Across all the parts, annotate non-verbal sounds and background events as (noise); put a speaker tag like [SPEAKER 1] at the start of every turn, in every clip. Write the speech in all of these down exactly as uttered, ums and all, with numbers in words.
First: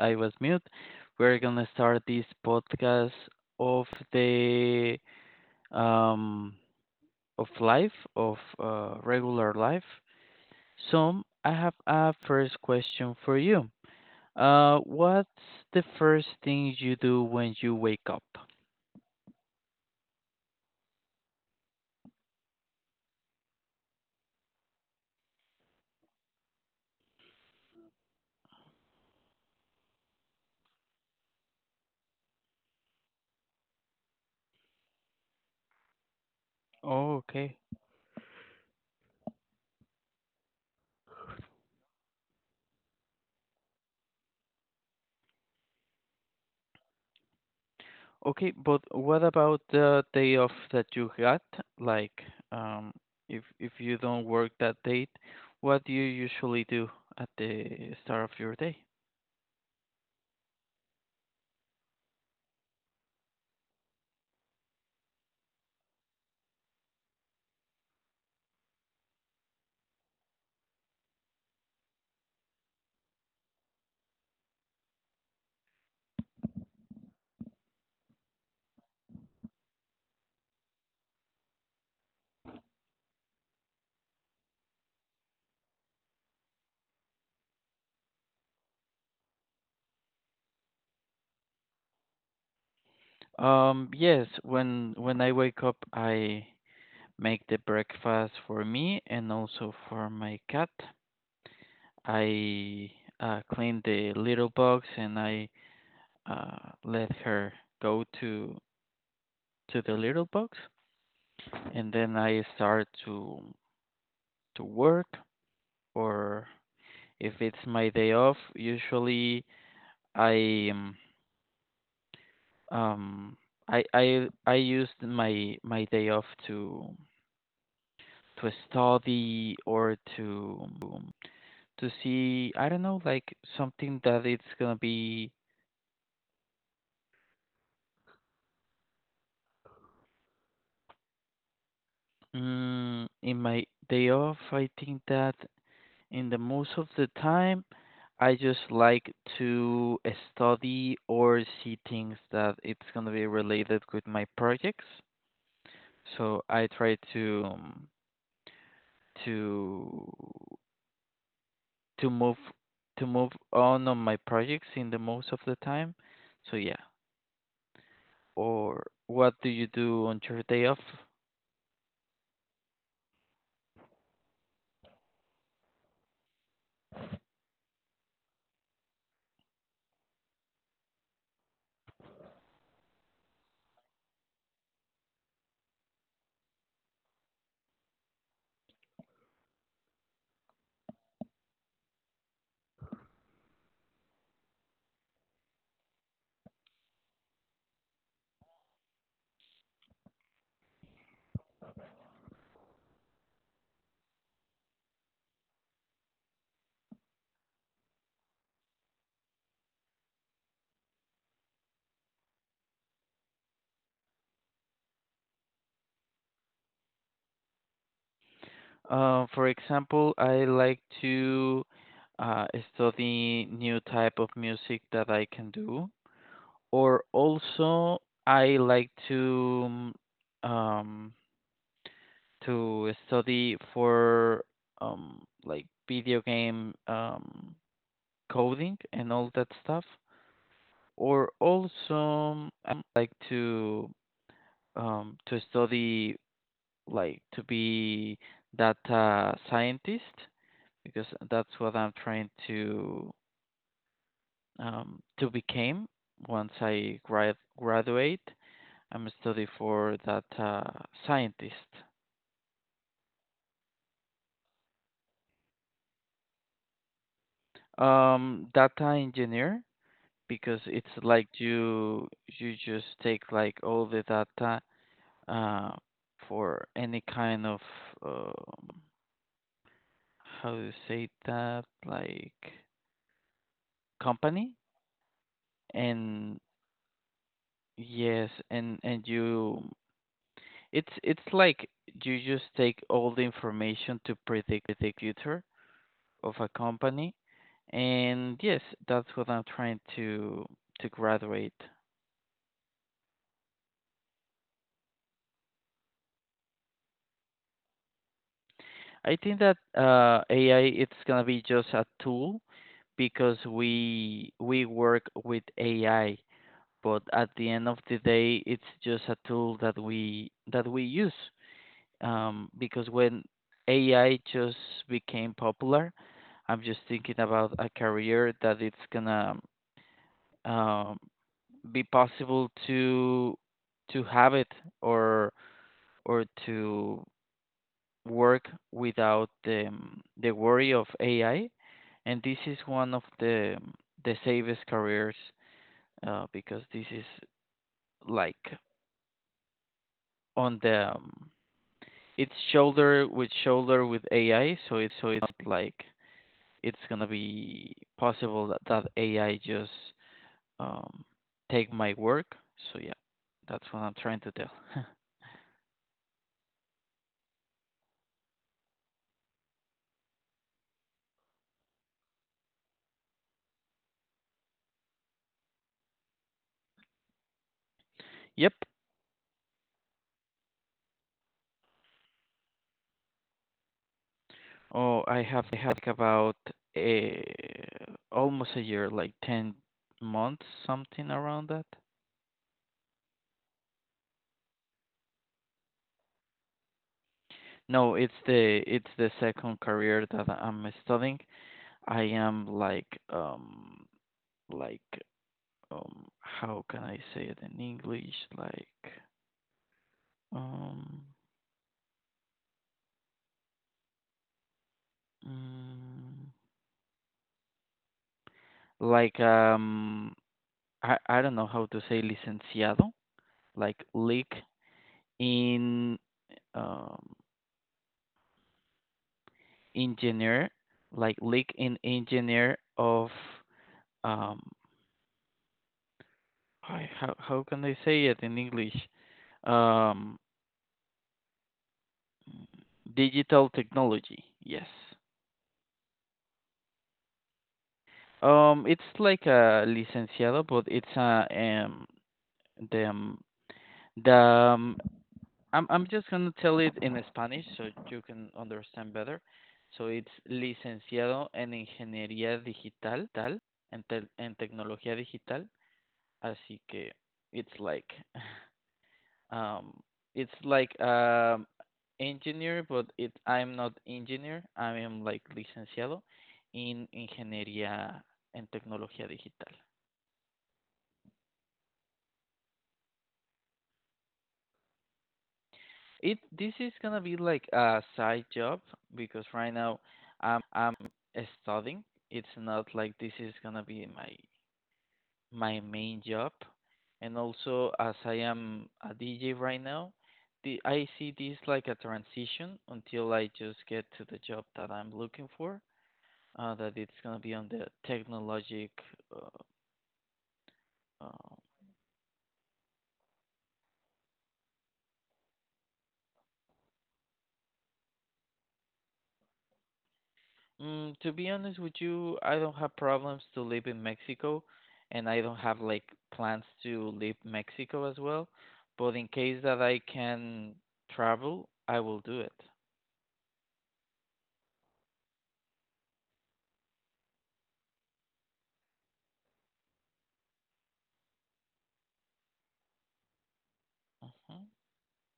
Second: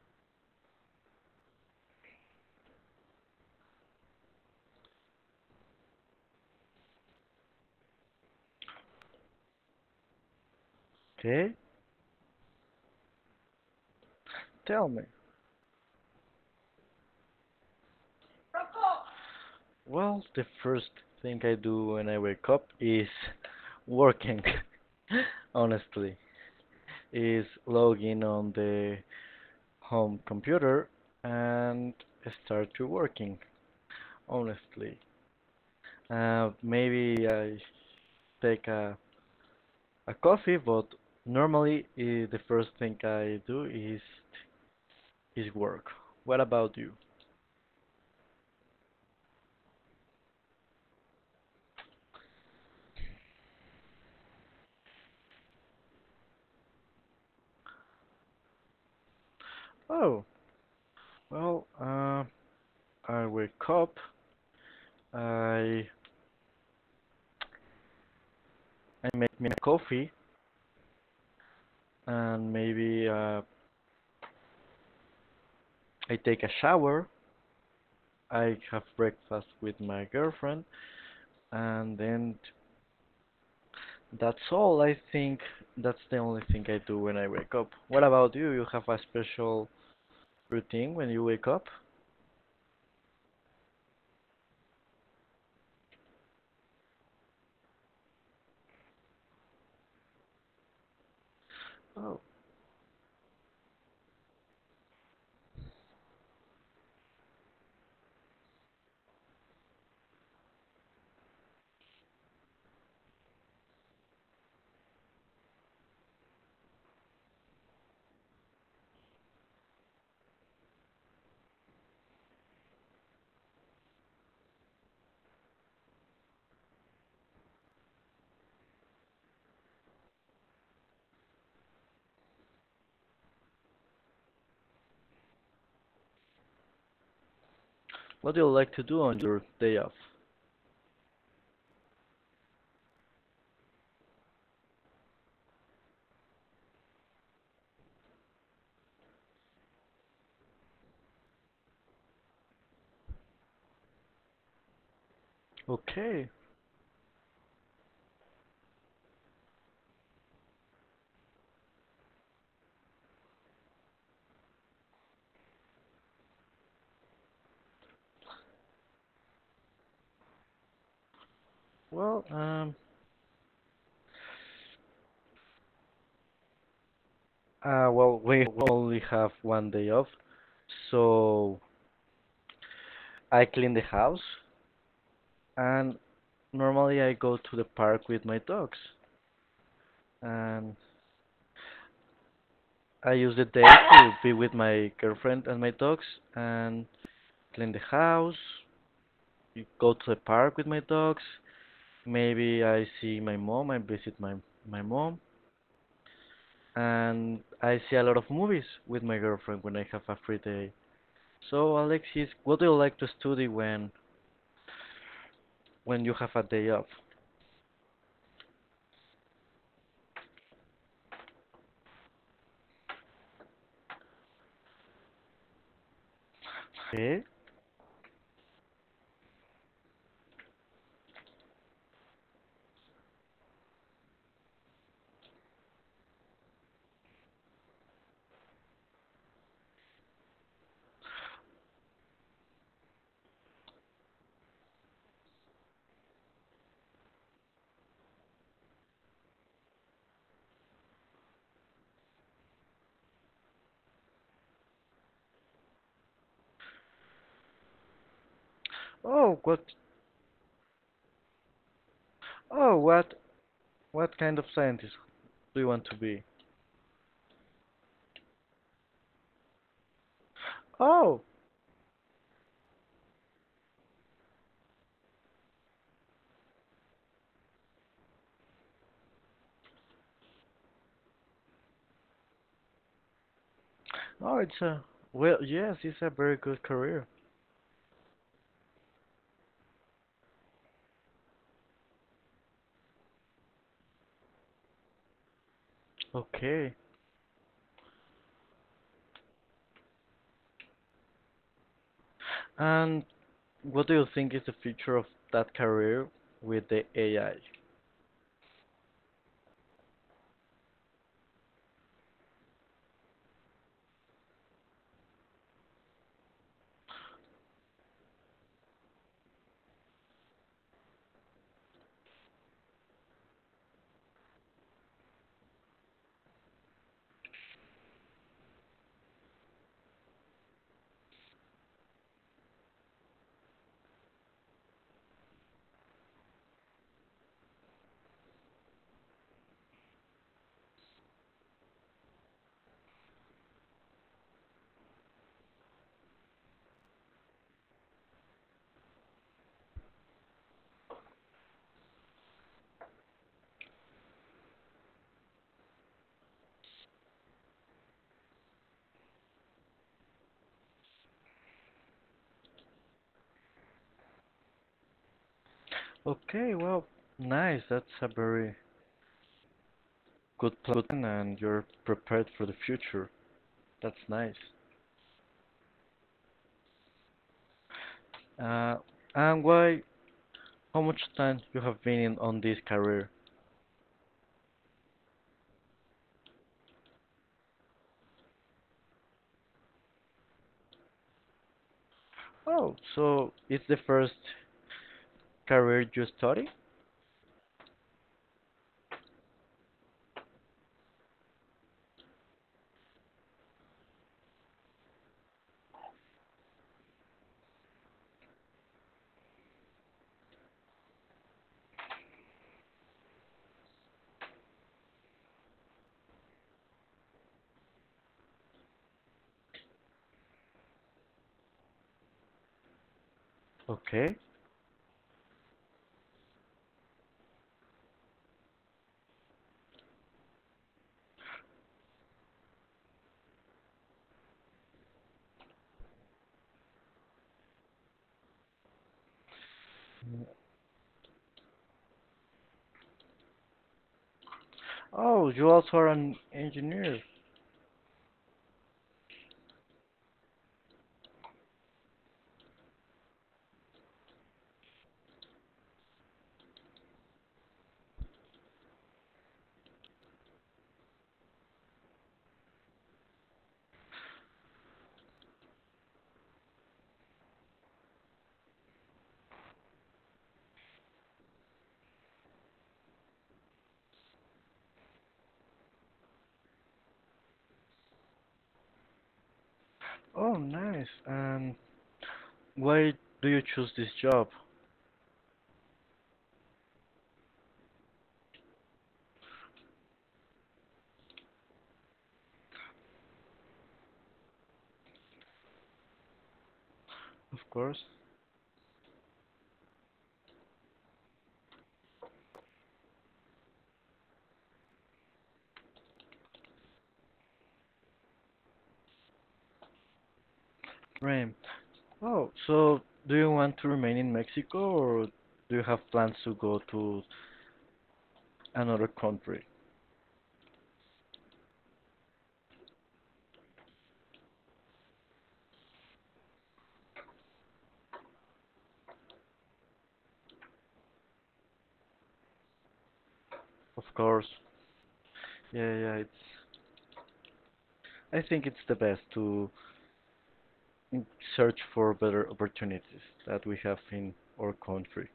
[SPEAKER 1] I was mute. We're gonna start this podcast of the um of life of uh, regular life. So I
[SPEAKER 2] Okay,
[SPEAKER 1] have a first question for you. Uh,
[SPEAKER 2] tell me.
[SPEAKER 1] what's the first thing you do when you wake up?
[SPEAKER 2] Well, the first thing I do when I wake up is working, (laughs) honestly, is log in on the home computer and start to working, honestly. Uh,
[SPEAKER 1] Oh,
[SPEAKER 2] maybe
[SPEAKER 1] okay.
[SPEAKER 2] I take a, a coffee, but normally uh, the first thing I do is is work. What about you?
[SPEAKER 1] Okay, but what about the day off that you got? Like, um, if if you don't work that date, what do you usually do at the start of your day?
[SPEAKER 2] Oh, well, uh, I wake up, I I make me a coffee, and maybe uh, I take a shower, I have breakfast with my girlfriend, and then that's all. I think that's the only thing I do when I wake up. What about you? You have a special routine when you wake up?
[SPEAKER 1] Um, yes, when when I wake up, I make the breakfast for me and also for my cat.
[SPEAKER 2] Oh,
[SPEAKER 1] I uh, clean the little box and I uh, let her go to to the little box, and then I start to to work or if it's my day off, usually I um, um I I I used my my day off to to study or to um, to see, I don't know, like something that it's gonna be
[SPEAKER 2] what do you like to do on your day off?
[SPEAKER 1] mm, in my day off. I think that in the most of the time, I just like to study or see things that it's gonna be related with my projects.
[SPEAKER 2] Okay.
[SPEAKER 1] So I try to um, to to move to move on on my projects in the most of the time. So yeah. Or what do you do on your day off?
[SPEAKER 2] Well, um, uh, well, we only have one day off, so I clean the house, and normally I go to the park with my dogs, and I use the day to be with my girlfriend and my dogs and clean the house, go to the park with my dogs. Maybe I see my mom, I visit my, my mom, and I see a lot of movies with my girlfriend when I have a free day. So, Alexis, what do you like to study when when you have a day off?
[SPEAKER 1] Uh, for example, I like to uh, study new type of music that I can do, or
[SPEAKER 2] Eh?
[SPEAKER 1] also I like to um, to study for um, like video game um, coding and all that stuff, or also um, like to um, to study, like to be data scientist because that's what I'm trying to um, to become once I grad graduate. I'm
[SPEAKER 2] Oh,
[SPEAKER 1] study
[SPEAKER 2] what?
[SPEAKER 1] for data scientist,
[SPEAKER 2] Oh, what? What kind of scientist do you want to be?
[SPEAKER 1] um, data engineer because it's
[SPEAKER 2] Oh,
[SPEAKER 1] like you you just take like all the data uh, for any kind of um, how to say that, like
[SPEAKER 2] oh,
[SPEAKER 1] company.
[SPEAKER 2] it's a well, yes, it's a very
[SPEAKER 1] And
[SPEAKER 2] good career.
[SPEAKER 1] yes, and and you, it's it's like you just take all the information to predict the future of a
[SPEAKER 2] Okay.
[SPEAKER 1] company. And yes, that's what I'm trying to to graduate.
[SPEAKER 2] And what do you think is the future of that career with the A I?
[SPEAKER 1] I think that uh AI it's going to be just a tool because we we work with AI, but at the end of the day it's just a tool that we that we use, um, because when A I just became popular, I'm just thinking about a career that it's gonna um, be possible to to have it or or to work without the the worry of A I, and this is one of the the safest careers, uh, because this is like on the um, it's shoulder with shoulder with A I, so it's, so it's not like it's gonna be possible that that A I just um, take my work. So yeah, that's what I'm trying to tell. (laughs)
[SPEAKER 2] Okay, well, nice. That's a very good plan, and you're prepared for the future. That's nice.
[SPEAKER 1] Yep.
[SPEAKER 2] Uh, and why? How much time you have been in on this career?
[SPEAKER 1] Oh, I have had like about a almost a year, like ten months, something around that.
[SPEAKER 2] Oh, so it's the first career you study?
[SPEAKER 1] No, it's the it's the second career that I'm studying. I am like um like um how can I say it in English? Like um. mm, like um I I don't know how to say licenciado, like
[SPEAKER 2] Okay.
[SPEAKER 1] leak in um engineer, like leak in engineer of um I- how how can I say it in English? Um digital technology. Yes.
[SPEAKER 2] Oh, you also are an engineer.
[SPEAKER 1] Um it's like a licenciado but it's a um the um, the I'm I'm just gonna tell it in Spanish so you can understand better. So it's licenciado en ingeniería digital, tal, en tel- en tecnología digital. Así que it's like, (laughs) um, it's like um engineer, but it I'm not engineer. I am like licenciado en ingeniería en tecnología digital.
[SPEAKER 2] Oh, nice. And why do you choose this job?
[SPEAKER 1] It, this is gonna be like a side job because right now I'm I'm studying. It's not like this is gonna be my my main job. And
[SPEAKER 2] Of
[SPEAKER 1] also,
[SPEAKER 2] course.
[SPEAKER 1] as I am a D J right now, the I see this like a transition until I just get to the job that I'm looking for. Uh, that it's gonna be on the technologic uh, uh,
[SPEAKER 2] Dream. Oh, so do you want to remain in Mexico or do you have plans to go to another country?
[SPEAKER 1] mm, to be honest with you, I don't have problems to live in Mexico, and I don't have like plans to leave Mexico as well. But in case that I can travel, I will do it.
[SPEAKER 2] Of course. Yeah, yeah, it's I think it's the best to mm, search for better opportunities that we have in
[SPEAKER 1] Hmm.
[SPEAKER 2] our country.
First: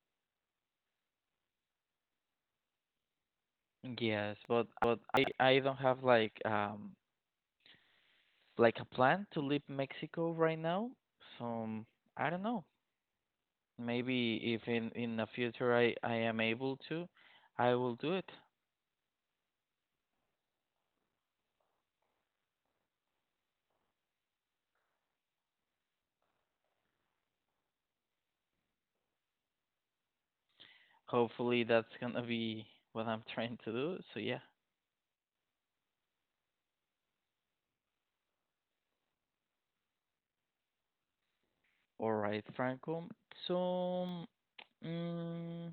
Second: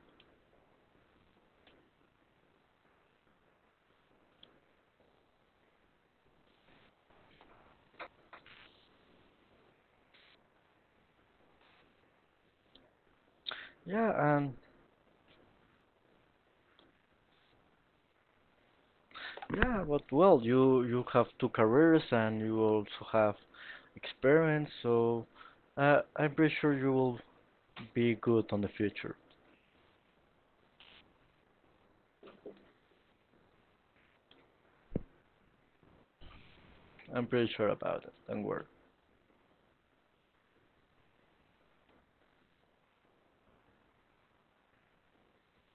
[SPEAKER 1] Yes, but I I don't have like um like a plan to leave Mexico right now. So I don't know.
[SPEAKER 2] Yeah, and
[SPEAKER 1] Maybe if in in the future I I am able to, I will do it.
[SPEAKER 2] yeah, but well, you you have two careers and you also have experience, so uh, I'm pretty sure you will be good on the future.
[SPEAKER 1] Hopefully that's gonna be what I'm (laughs) trying to do. So yeah.
[SPEAKER 2] I'm pretty sure about it. Don't worry.
[SPEAKER 1] All right, Franco. So, mm,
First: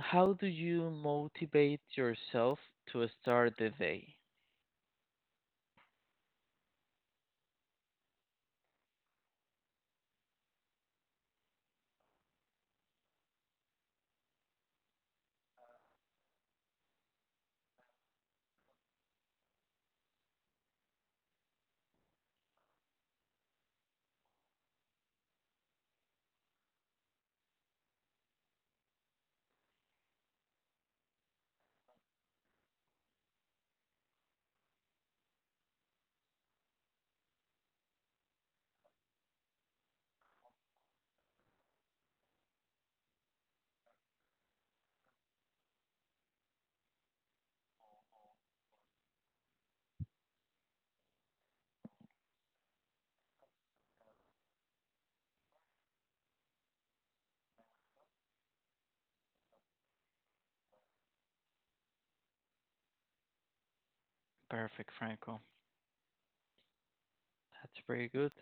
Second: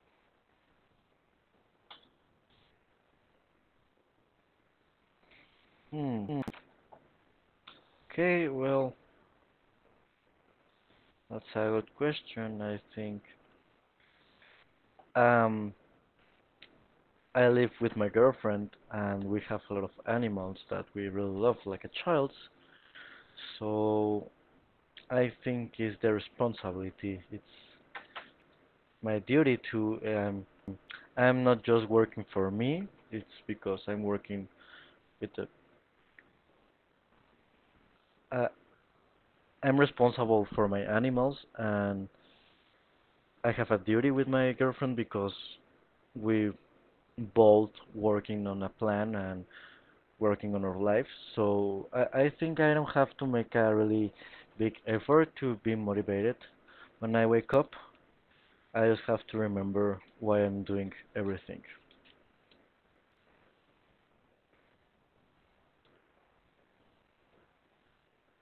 [SPEAKER 1] how do you motivate yourself to start the day?
[SPEAKER 2] Hmm. Hmm. Okay, well. That's a good question. I think um, I live with my girlfriend, and we have a lot of animals that we really love, like a child. So I think it's their responsibility. It's my duty to. Um, I'm not just working for me. It's because I'm working with the. Uh, I'm responsible for my animals, and I have a duty with my girlfriend because we both working on a plan and working on our lives. So I, I think I don't have to make a really big effort to be motivated. When I wake up, I just have to remember why I'm doing everything.
[SPEAKER 1] Perfect, Franco. That's very good.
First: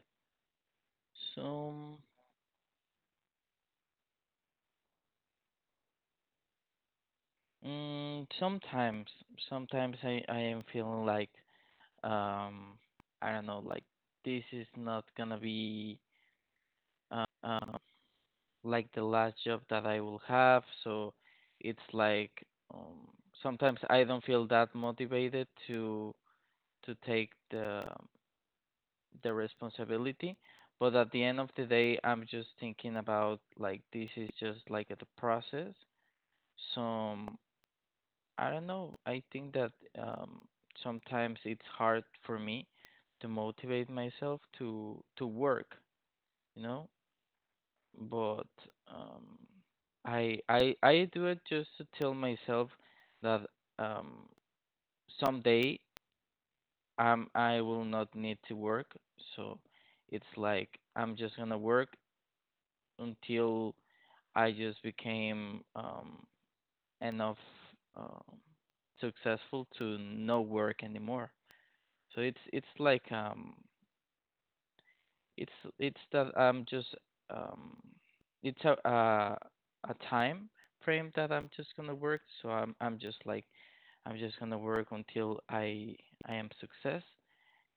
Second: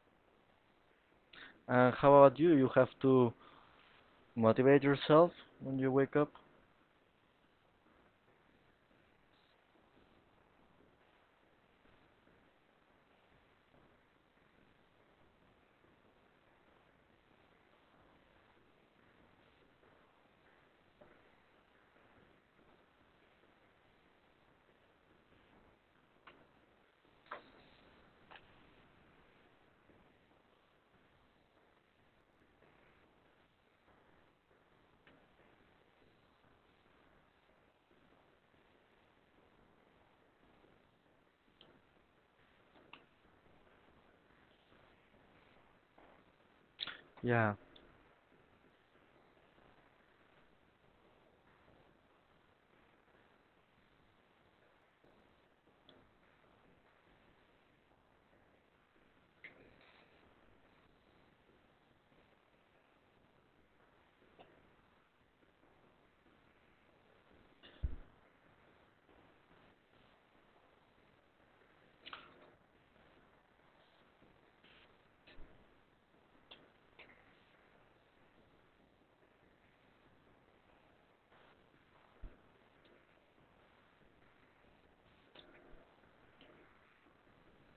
[SPEAKER 2] And
[SPEAKER 1] So,
[SPEAKER 2] how about you? You have to motivate yourself when you wake up?
[SPEAKER 1] mm, sometimes, sometimes I, I am feeling like, um, I don't know, like this is not gonna be uh, um, like the last job that I will have. So it's like um, sometimes I don't feel that motivated to to take the the responsibility, but at the end of the day I'm just thinking about, like, this is just like the process. So I don't know. I think that um, sometimes it's hard for me to motivate myself to to work, you know,
[SPEAKER 2] Yeah,
[SPEAKER 1] but um, I I I do it just to tell myself that um someday um I will not need to work. So it's like I'm just gonna work until I just became um enough um successful to no work anymore. So it's it's like um it's it's that I'm just um it's a uh, a time frame that I'm just gonna work. So I'm I'm just like, I'm just gonna work until I I am success,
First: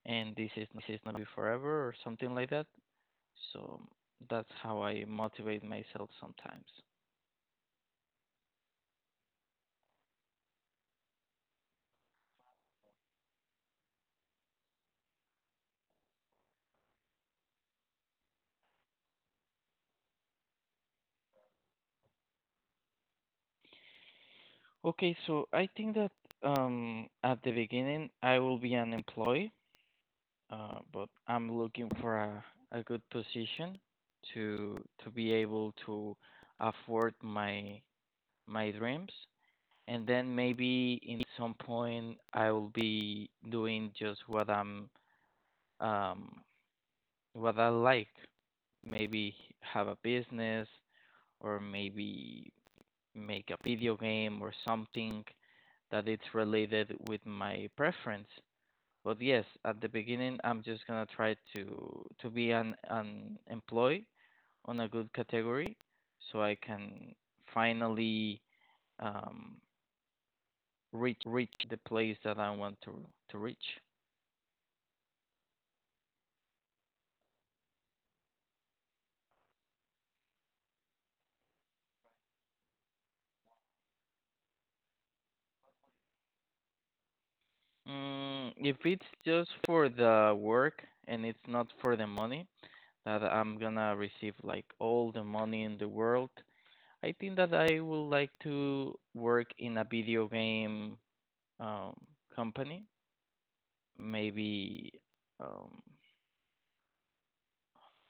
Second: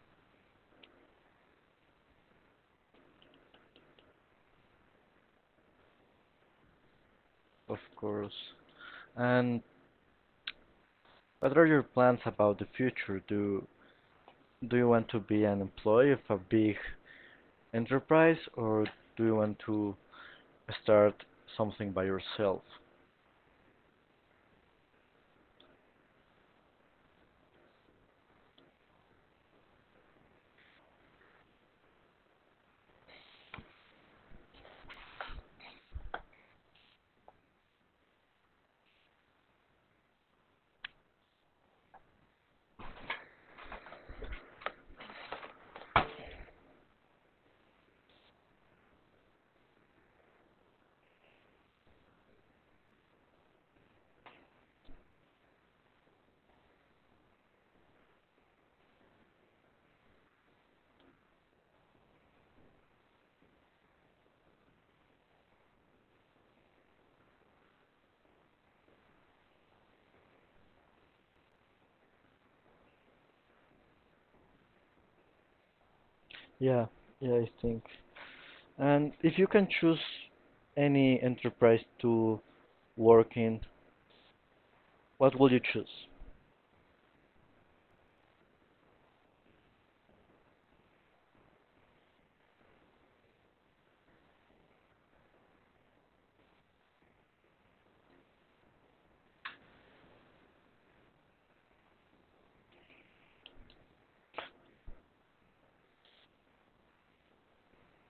[SPEAKER 1] and this is this is not be forever or something like that. So that's how I motivate myself sometimes.
[SPEAKER 2] of course. And what are your plans about the future? Do do you want to be an employee of a big enterprise or do you want to start something by yourself?
[SPEAKER 1] Okay, so I think that um, at the beginning I will be an employee, uh, but I'm looking for a, a good position to to be able to afford my my dreams, and then maybe in some point I will be doing just what I'm um, what I like. Maybe have a business or maybe make a video game or something that it's related with my preference. But yes, at the beginning, I'm just gonna try to to be an an employee on a good category, so I can finally um, reach reach the place that I want to to reach.
[SPEAKER 2] Yeah, yeah, I think. And if you can choose any enterprise to work in, what would you choose?
[SPEAKER 1] Mm, if it's just for the work and it's not for the money, that I'm gonna receive like all the money in the world, I think that I would like to work in a video game um, company. Maybe um,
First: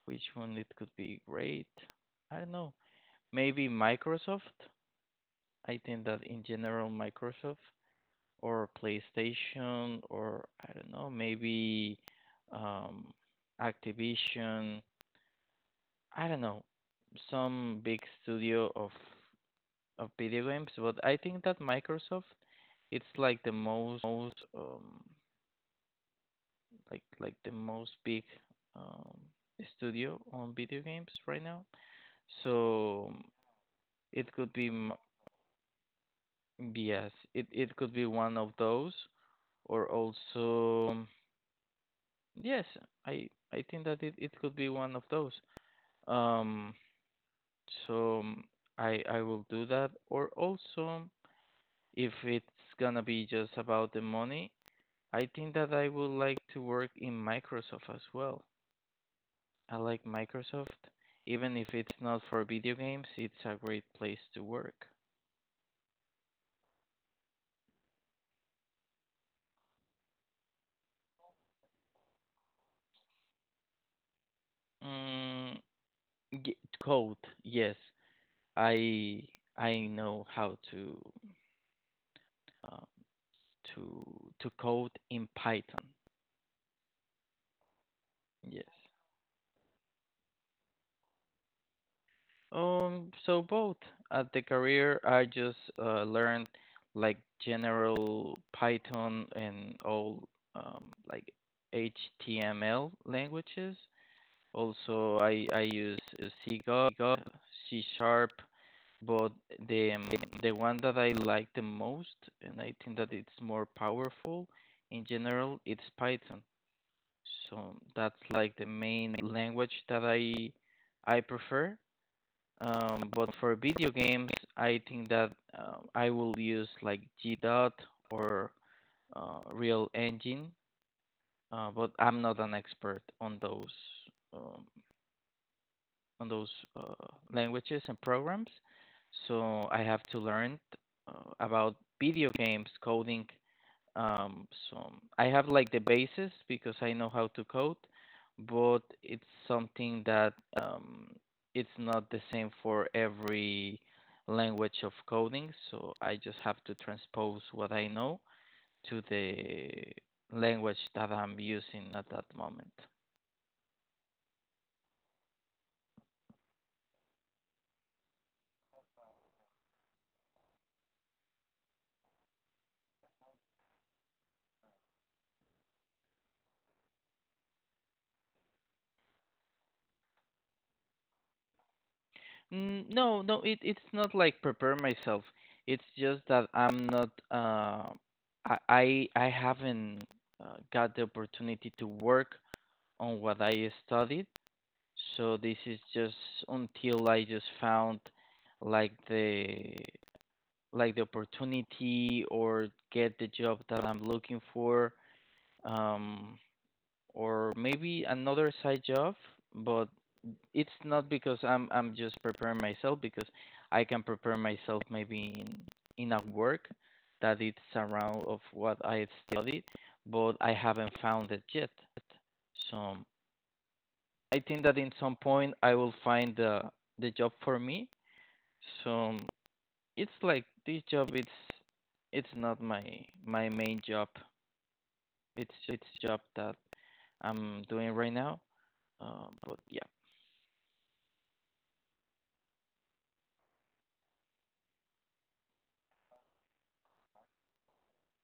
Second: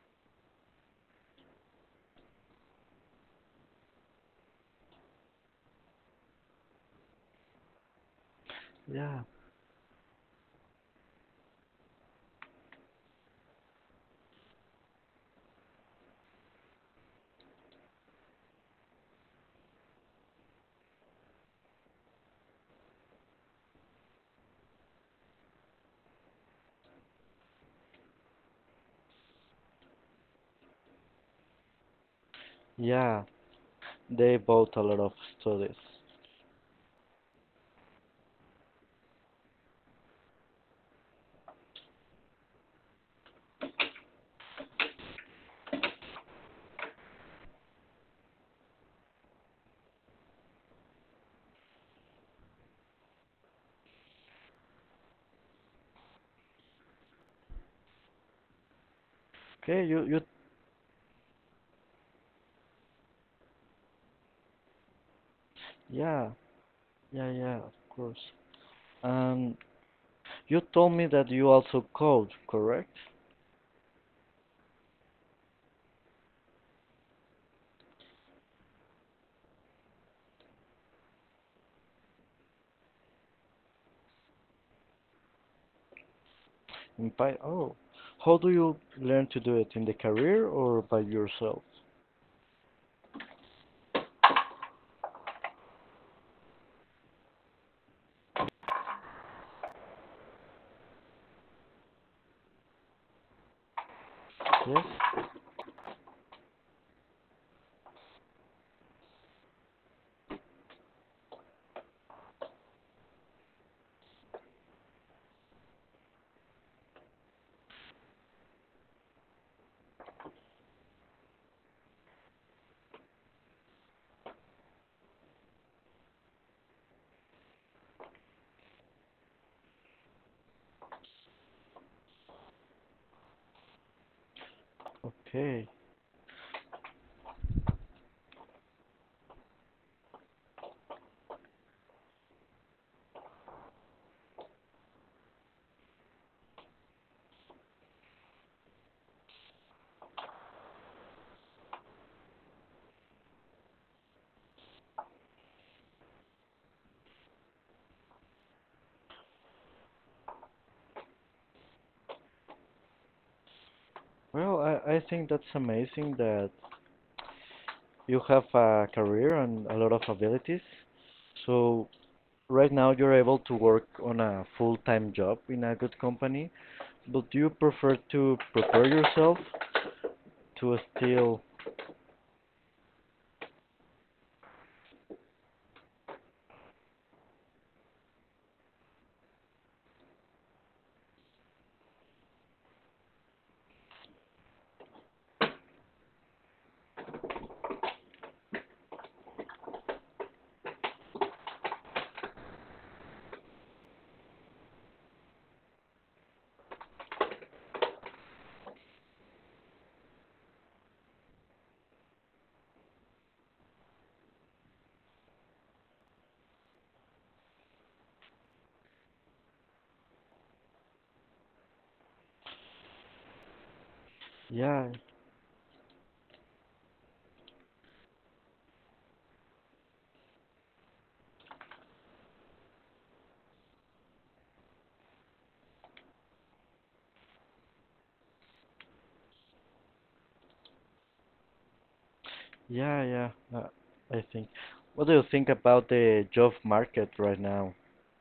[SPEAKER 1] which one it could be great? I don't know. Maybe Microsoft. I think that in general Microsoft or
[SPEAKER 2] Yeah,
[SPEAKER 1] PlayStation or I don't know. Maybe um, Activision. I don't know. Some big studio of of video games, but I think that Microsoft it's like the most most um like like the most big um studio on video games right now. So
[SPEAKER 2] yeah,
[SPEAKER 1] it
[SPEAKER 2] they
[SPEAKER 1] could be
[SPEAKER 2] bought a
[SPEAKER 1] m-
[SPEAKER 2] lot of studies.
[SPEAKER 1] yes, it it could be one of those or also yes, I I think that it, it could be one of those. Um so mm, I I will do that or also if it's gonna be just about the money, I think that I would like to work in Microsoft as well. I
[SPEAKER 2] Okay,
[SPEAKER 1] like
[SPEAKER 2] you, you,
[SPEAKER 1] Microsoft, even if it's not for video games, it's a great place to work.
[SPEAKER 2] yeah, yeah, yeah, of course. Um, you told me that you also code, correct?
[SPEAKER 1] Mm, y- Code, yes, I I know how to uh, to to code in Python.
[SPEAKER 2] In Py oh, how do you
[SPEAKER 1] Yes.
[SPEAKER 2] learn to do it? In the career or by yourself?
[SPEAKER 1] Um, so both at the career, I just uh, learned like general Python and all um, like H T M L languages.
[SPEAKER 2] Yes,
[SPEAKER 1] Also, I I use uh, C Go, C Sharp, but the um, the one that I like the most, and I think that it's more powerful in general, it's Python. So that's like the main language that I I prefer, um, but for video games, I think that uh, I will use like G D O T or uh, Real Engine, uh, but I'm not an expert on those um,
[SPEAKER 2] okay.
[SPEAKER 1] on those uh, languages and programs, so I have to learn uh, about video games coding, um, so I have like the basis because I know how to code, but it's something that um, it's not the same for every language of coding. So I just have to transpose what I know to the language that I'm using at that moment.
[SPEAKER 2] Well, I, I think that's amazing that you have a career and a lot of abilities. So right now, you're able to work on a full-time job in a good company, but do you prefer to prepare yourself to still?
[SPEAKER 1] Mm, no, no, it, it's not like prepare myself. It's just that I'm not. Uh, I I I haven't uh, got the opportunity to work on what I studied. So this is just until I just found like the like the opportunity or get the job that I'm looking for, um, or maybe another side job. But it's not because I'm I'm just preparing myself because I can prepare myself maybe in in a work that it's around of what I studied, but I haven't found it yet. So. I think that
[SPEAKER 2] Yeah,
[SPEAKER 1] in some point I will find the the job for me. So it's like this job it's it's not my my main job. It's it's job that I'm doing right now. Uh, but yeah.
[SPEAKER 2] yeah, yeah. Uh, I think. What do you think about the job market right now?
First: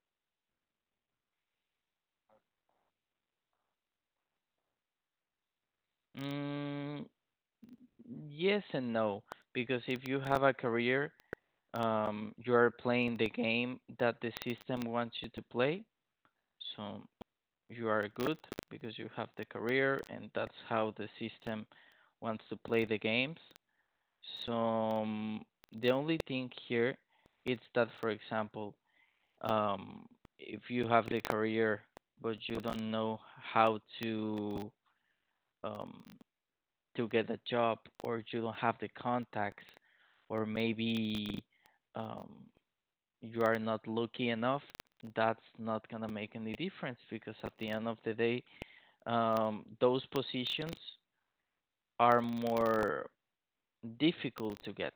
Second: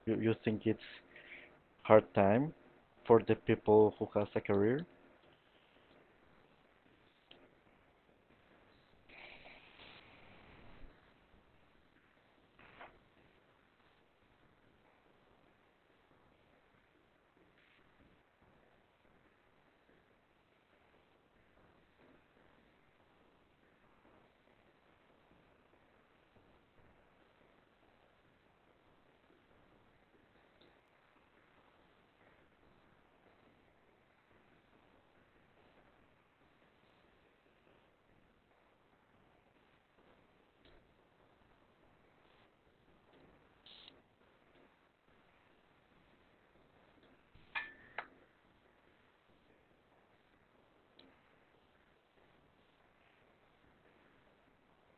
[SPEAKER 2] You you think it's hard time for the people who has a career?
[SPEAKER 1] Mm, yes and no because if you have a career, um, you are playing the game that the system wants you to play. So you are good because you have the career and that's how the system wants to play the games. So the only thing here is that, for example, um, if you have the career but you don't know how to um, to get a job, or you don't have the contacts, or maybe um, you are not lucky enough, that's not gonna make any difference because at the end of the day, um, those positions are more difficult to get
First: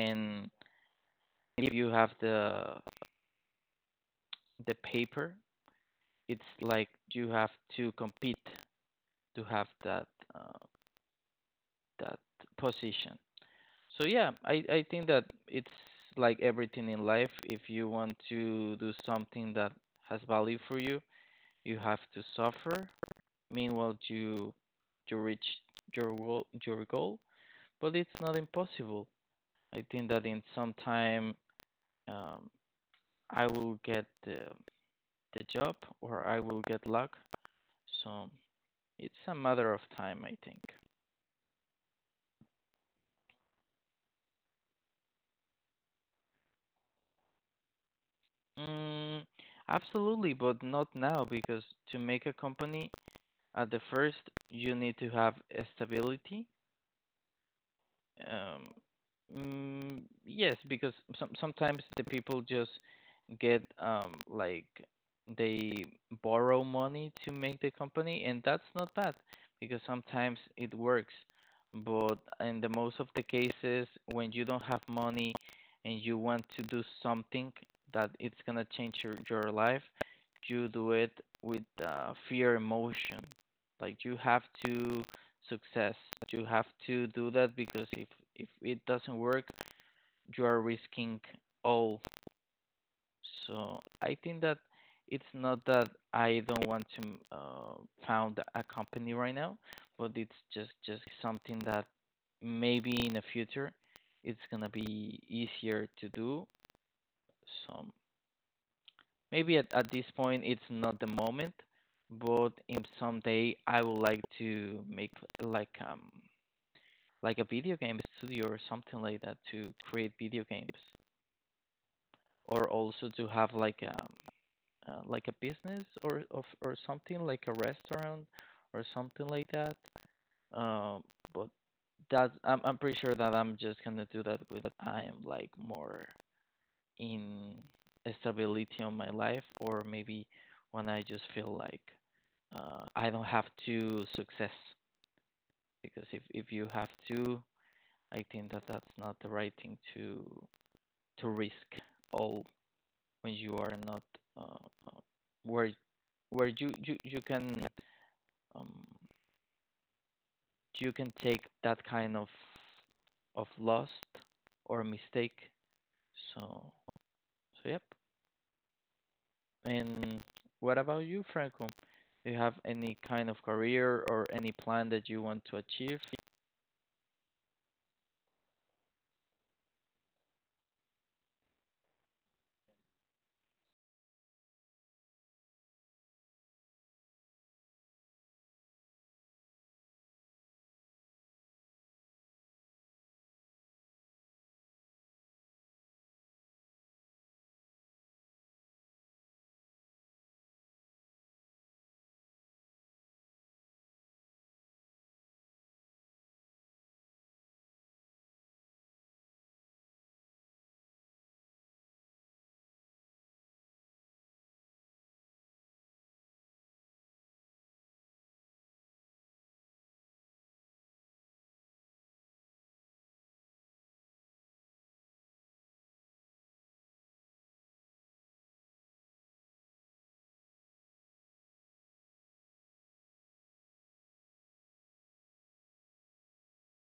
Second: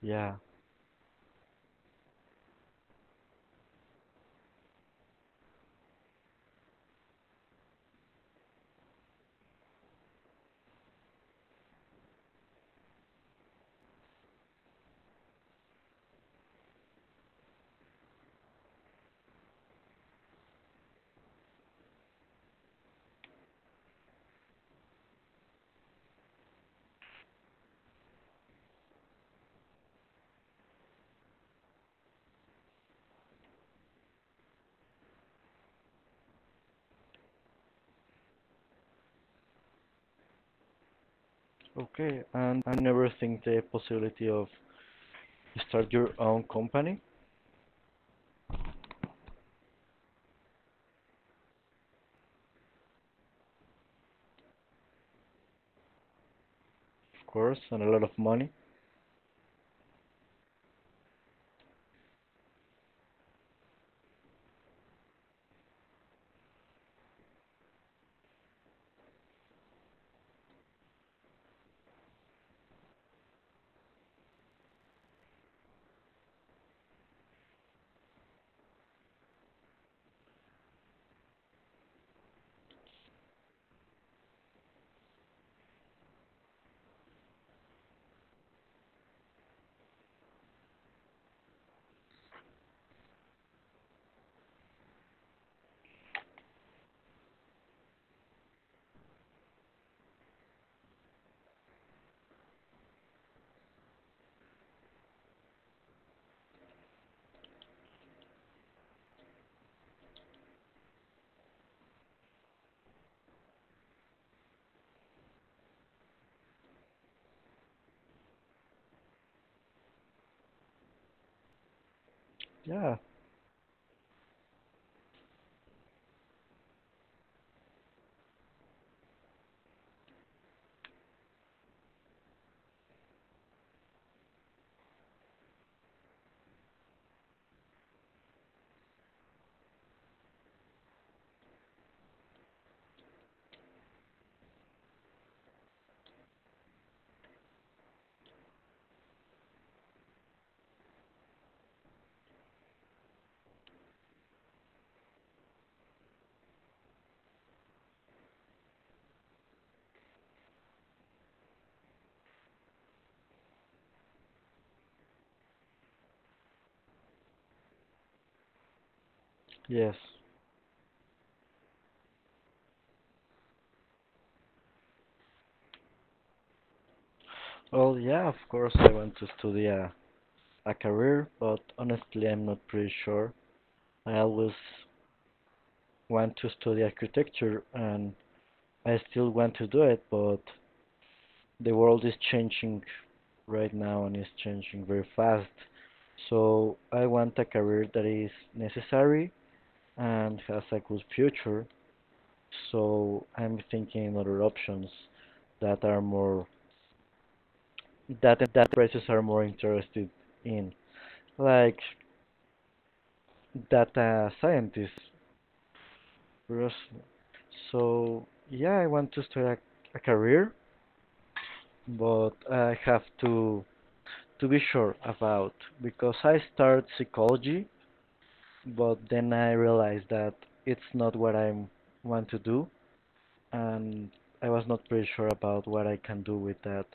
[SPEAKER 2] Yeah.
[SPEAKER 1] if you have the the paper, it's like you have to compete to have that uh, that position. So yeah, I I think that it's like everything in life. If you want to do something that has value for you, you have to suffer. Meanwhile, you you reach your goal, your goal, but it's not impossible. I think that in some time, um, I will get the, the job or I will get luck. So it's a matter of time, I think.
[SPEAKER 2] Okay. And I never think the possibility of start your own company,
[SPEAKER 1] Mm, absolutely, but not now because to make a company, at the first you need to have stability.
[SPEAKER 2] of course, and a lot of money.
[SPEAKER 1] Um, mm, yes, because some, sometimes the people just get um, like they borrow money to make the company, and that's not bad because sometimes it works. But in the most of the cases, when you don't have money and you want to do something that it's gonna change your, your life, you do it with uh, fear emotion. Like you have to success. You have to do that because if if it doesn't work, you are risking all. So I think that it's not that I don't want to uh, found a company right now, but it's just just something that maybe in the future it's gonna be easier to do. So maybe at, at this point it's not the moment, but in someday I would like to make like um like a video game studio or something like that to create video games or
[SPEAKER 2] Yeah.
[SPEAKER 1] also to have like a uh, like a business, or, or or something like a restaurant or something like that, um but that's, I'm, I'm pretty sure that I'm just gonna do that with I'm like more in stability on my life or maybe when I just feel like uh, I don't have to success because if, if you have to, I think that that's not the right thing to to risk all when you are not uh, uh, where where you you you can um, you can take that kind of of loss or mistake. So so yep.
[SPEAKER 2] Yes.
[SPEAKER 1] And what about you, Franco? Do you have any kind of career or any plan that you want to achieve?
[SPEAKER 2] Well, yeah, of course, I want to study a, a career, but honestly, I'm not pretty sure. I always want to study architecture and I still want to do it, but the world is changing right now and is changing very fast. So I want a career that is necessary and has a good future. So I'm thinking other options that are more that that prices are more interested in, like data scientist, bros. So yeah, I want to start a, a career, but I have to to be sure about because I started psychology, but then I realized that it's not what I want to do, and I was not pretty sure about what I can do with that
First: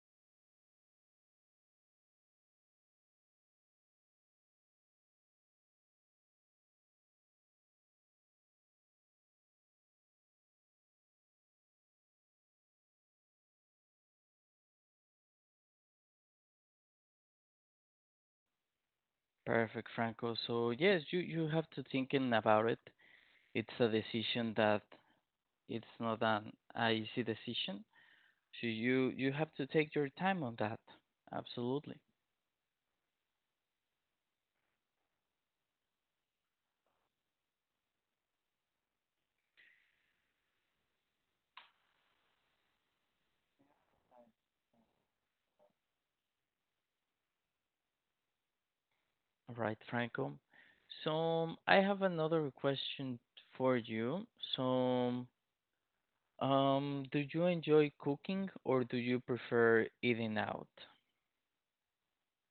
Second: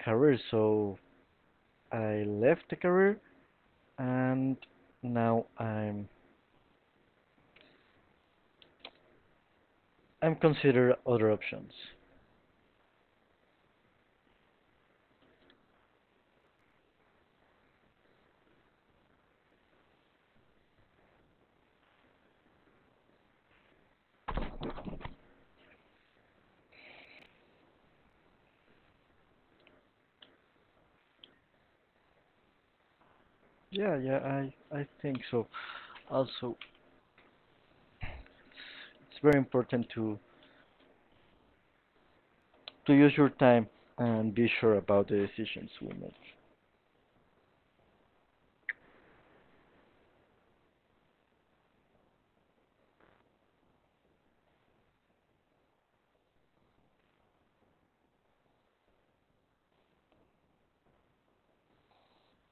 [SPEAKER 2] career. So I left the career, and now I'm I'm consider other options.
[SPEAKER 1] Perfect, Franco. So yes, you you have to thinking about it. It's a decision that it's not an easy decision. So you you have to take your time on that. Absolutely.
[SPEAKER 2] Yeah, yeah, I I think so. Also, it's very important to to use your time and be sure about the decisions we make.
[SPEAKER 1] All right, Franco. So I have another question for you. So, um, do you enjoy cooking or do you prefer eating out?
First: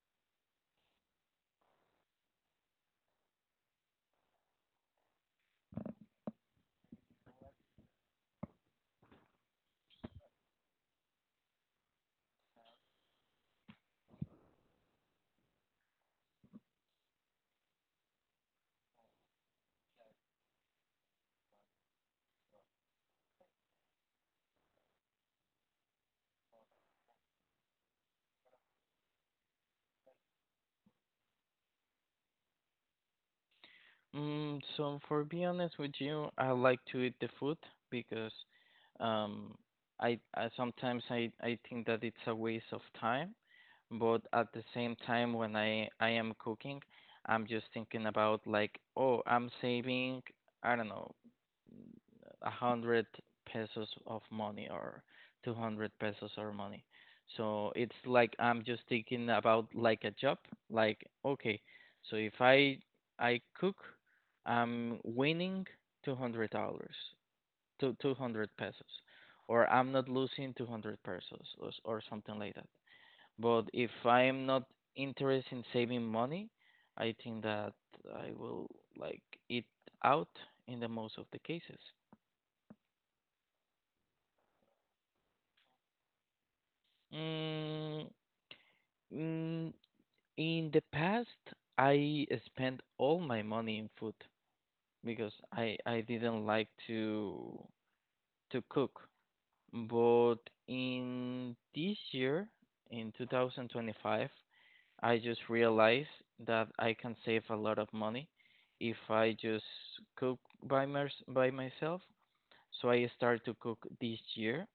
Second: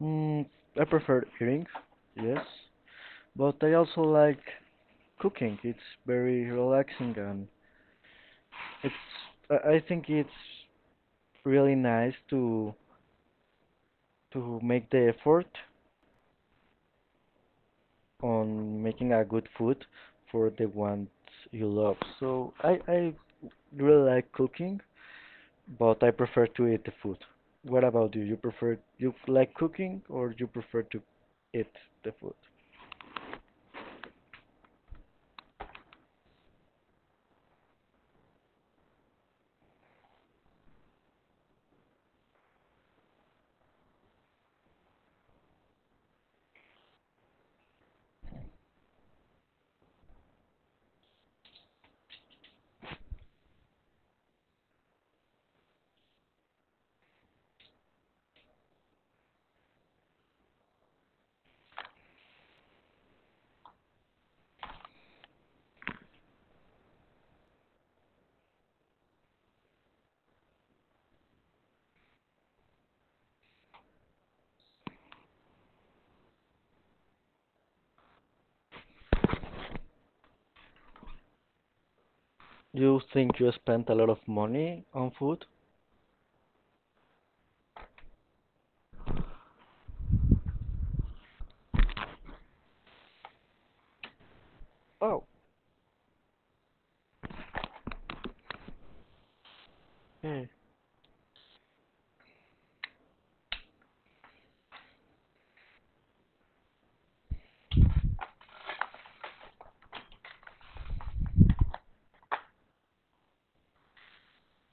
[SPEAKER 2] Mm, I prefer eating, yes, but I also like cooking. It's very relaxing and it's I I think it's really nice to to make the effort on making a good food for the ones you love. So I I really like cooking but I prefer to eat the food. What about you? You prefer you like cooking or you prefer to eat the food?
[SPEAKER 1] Mm, so for be honest with you, I like to eat the food because, um I, I sometimes I, I think that it's a waste of time, but at the same time when i i am cooking, I'm just thinking about like, oh, I'm saving, I don't know, a hundred pesos of money or two hundred pesos of money. So it's like I'm just thinking about like a job, like, okay, so if i I cook, I'm winning two hundred dollars to two hundred pesos, or I'm not losing two hundred pesos, or, or something like that. But if I am not interested in saving money, I think that I will like it out in the most of the cases.
[SPEAKER 2] You think you spent a lot of money on food?
[SPEAKER 1] Mm, mm, in the past, I spent all my money in food
[SPEAKER 2] Oh,
[SPEAKER 1] because I I didn't like to to cook. But
[SPEAKER 2] hmm.
[SPEAKER 1] in this year, in twenty twenty-five, I just realized that I can save a lot of money if I just cook by my, by myself. So I started to cook this year,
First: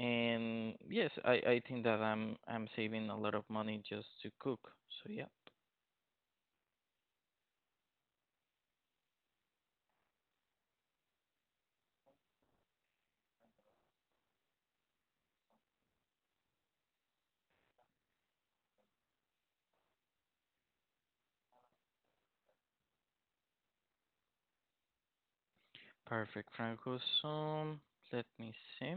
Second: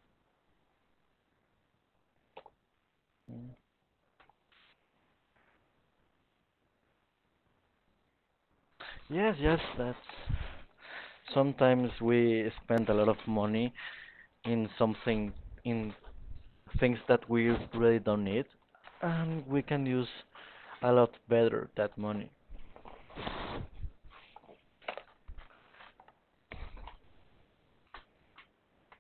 [SPEAKER 1] and yes, I, I think that I'm I'm saving a lot of
[SPEAKER 2] Mm.
[SPEAKER 1] money just to cook. So yeah,
[SPEAKER 2] Yes, yes, that's sometimes we spend a lot of money in something in things that we really don't need and we can use a lot better that money.
[SPEAKER 1] perfect, Franco. So let me see.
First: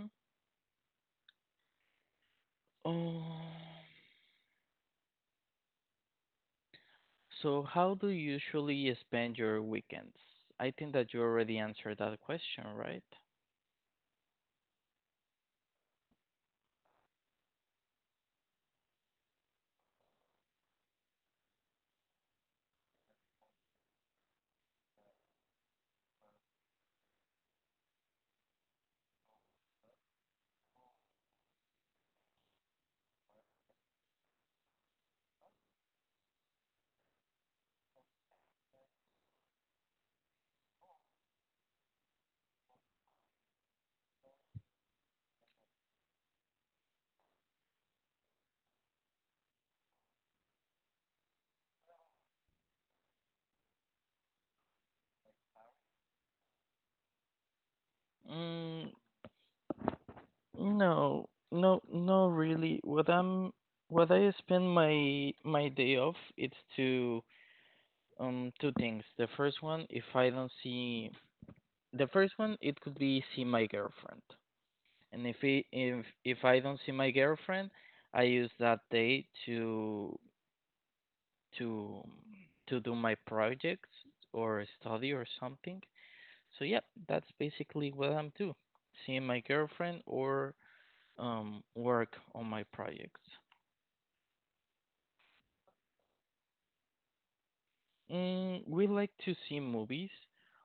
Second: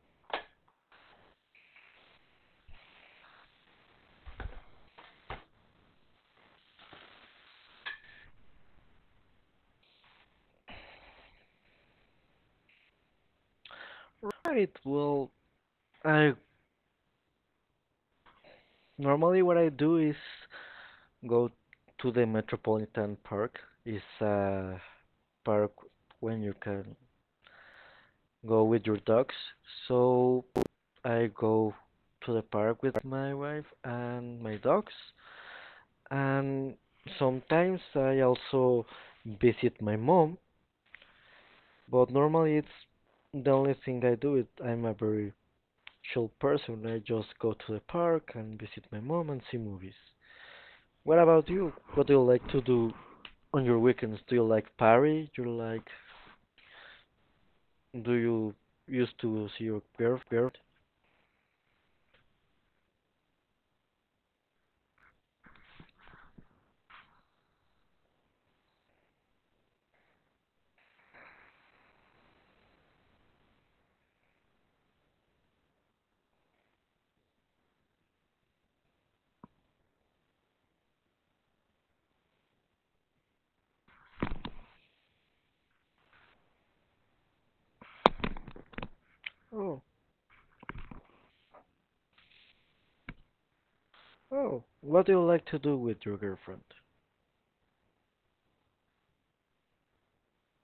[SPEAKER 1] Oh, so how do you usually spend your weekends? I think that you already answered that question, right?
[SPEAKER 2] Right, well, I normally what I do is go to the Metropolitan Park. It's a park when you can go with your dogs. So I go to the park with my wife and my dogs. And sometimes I also visit my mom, but normally it's the only thing I do. It, I'm a very chill person. I just go to the park and visit my mom and see movies. What about you? What do you like to do on your weekends? Do you like party? Do you like do you
[SPEAKER 1] Mm,
[SPEAKER 2] used to see your girlfriend?
[SPEAKER 1] No, no, no, really. What I'm, what I spend my my day off, it's to um two things. The first one, if I don't see, the first one, it could be see my girlfriend. And if it, if if I don't see my girlfriend, I use that day to to to do my projects or study or something. So yeah, that's basically what I'm do. Seeing my
[SPEAKER 2] Oh,
[SPEAKER 1] girlfriend or um work on my projects.
[SPEAKER 2] oh, what do you like to do with your girlfriend?
[SPEAKER 1] Mm, we like to see movies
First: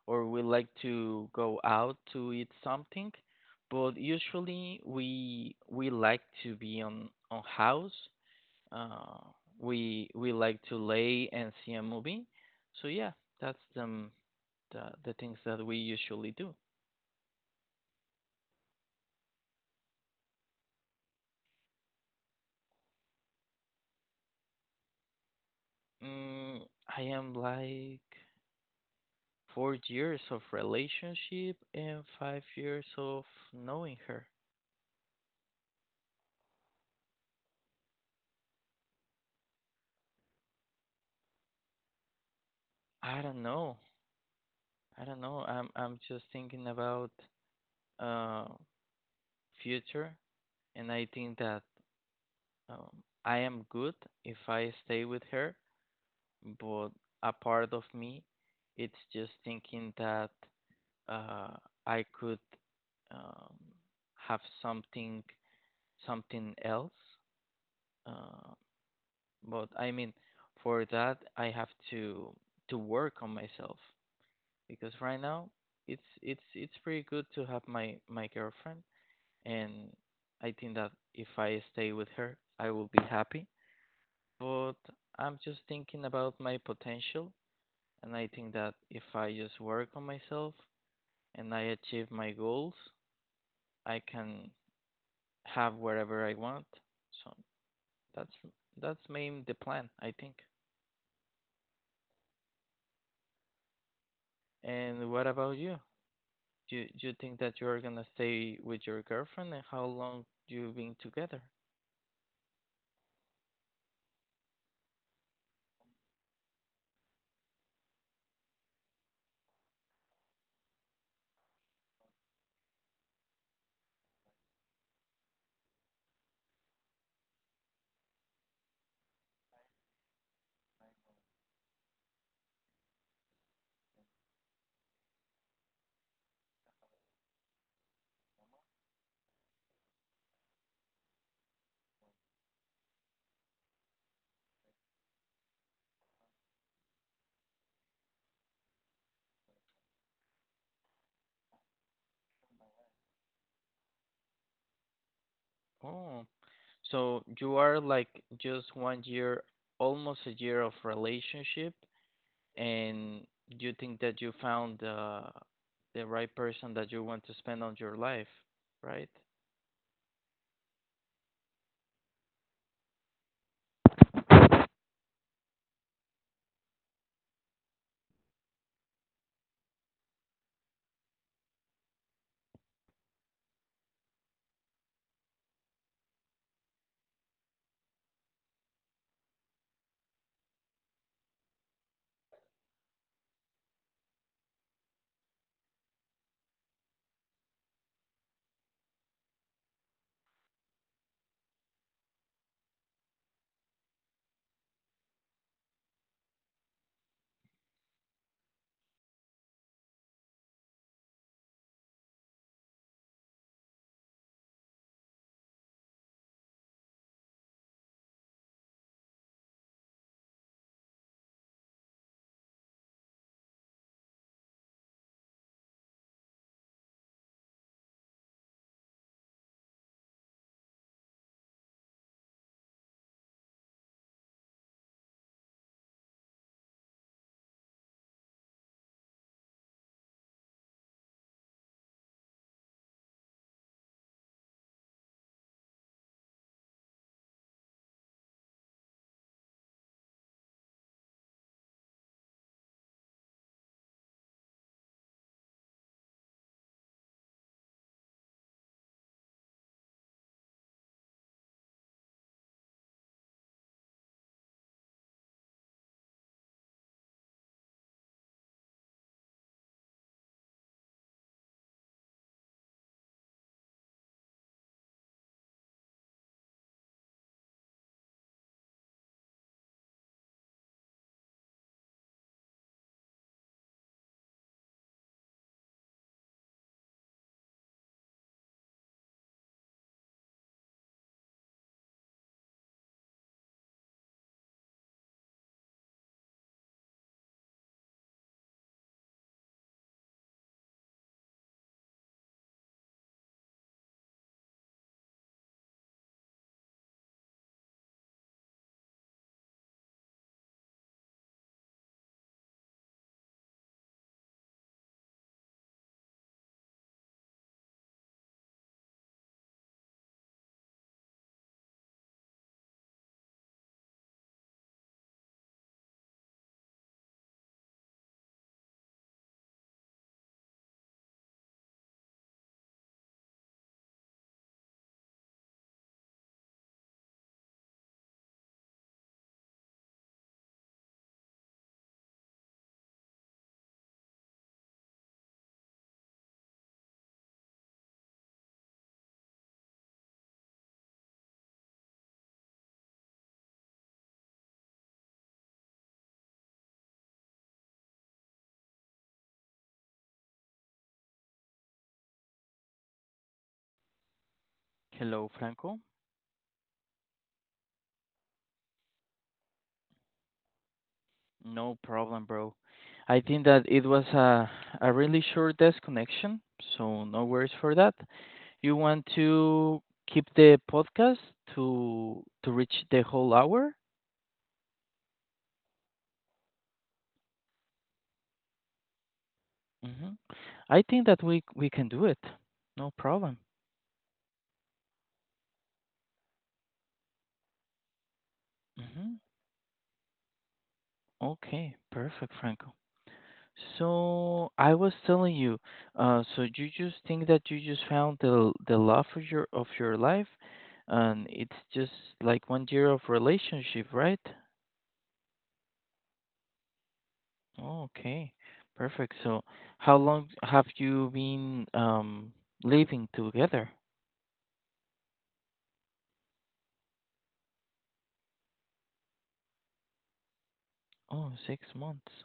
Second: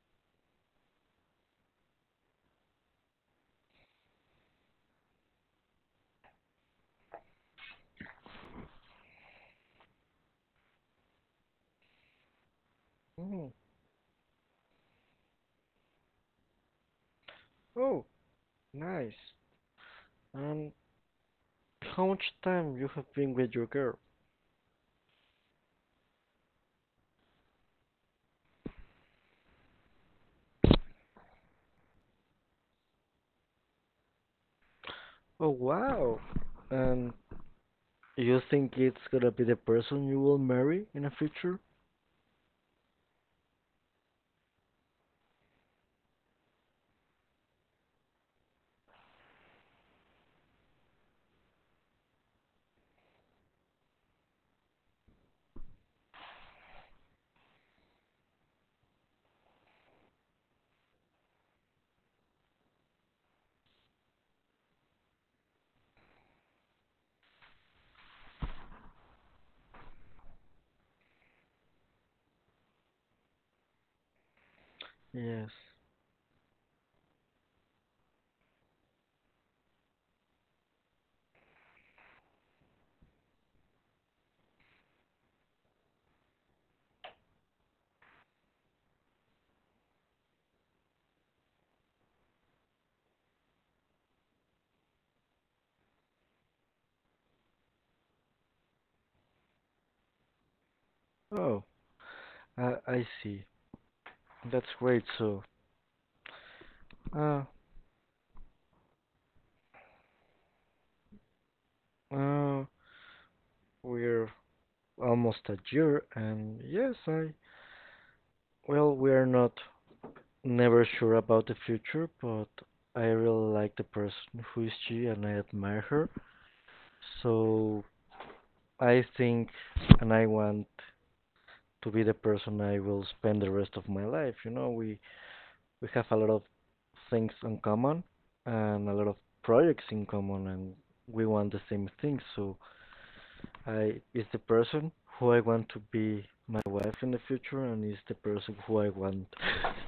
[SPEAKER 1] or we like to go out to eat something, but usually we we like to be on on house. Uh, we we like to lay and see a movie. So yeah,
[SPEAKER 2] Mm,
[SPEAKER 1] that's the m- the, the things that we usually do.
[SPEAKER 2] oh, nice. And how much time you have been with your girl?
[SPEAKER 1] Mm, I am like four years of relationship and five years of knowing her.
[SPEAKER 2] Oh, wow. And you think it's gonna be the person you will marry in the future?
[SPEAKER 1] I don't know. I don't know. I'm I'm just thinking about uh, future, and I think that, um, I am good if I stay with her. But a part of me, it's just thinking that, uh, I could, um, have something, something else. Uh, but I mean, for that I have to to work on myself because right
[SPEAKER 2] Yes.
[SPEAKER 1] now it's it's it's pretty good to have my my girlfriend, and I think that if I stay with her, I will be happy. But I'm just thinking about my potential, and I think that if I just work on myself and I achieve my goals, I can have wherever I want. So that's that's main the plan, I think.
[SPEAKER 2] Oh, I, I see. That's great.
[SPEAKER 1] And what
[SPEAKER 2] So,
[SPEAKER 1] about you? Do you, do you think
[SPEAKER 2] uh,
[SPEAKER 1] that you're gonna stay with your girlfriend, and how long you been together?
[SPEAKER 2] uh, we're almost a year, and yes, I, well, we're not never sure about the future, but I really like the person who is she and I admire her. So I think and I want to be the person I will spend the rest of my life. You know, we we have a lot of things in common and a lot of projects in common and we want the same things. So I is the person who I want to be my wife in the future and is the person who I want
[SPEAKER 1] Oh, so you are like just one year, almost a year of relationship, and you think that you found the the right person that you want to spend on your life, right? Hello, Franco. No problem, bro. I think that it was a a really short disconnection, so no worries for that. You want to keep the podcast to to reach the whole hour? Hmm. I think that we we can do it. No problem. Hmm. Okay, perfect, Franco. So I was telling you, uh, so you just think that you just found the the love of your of your life, and it's just like one year of relationship, right? Okay, perfect. So how long have you been um living together? Oh, six months.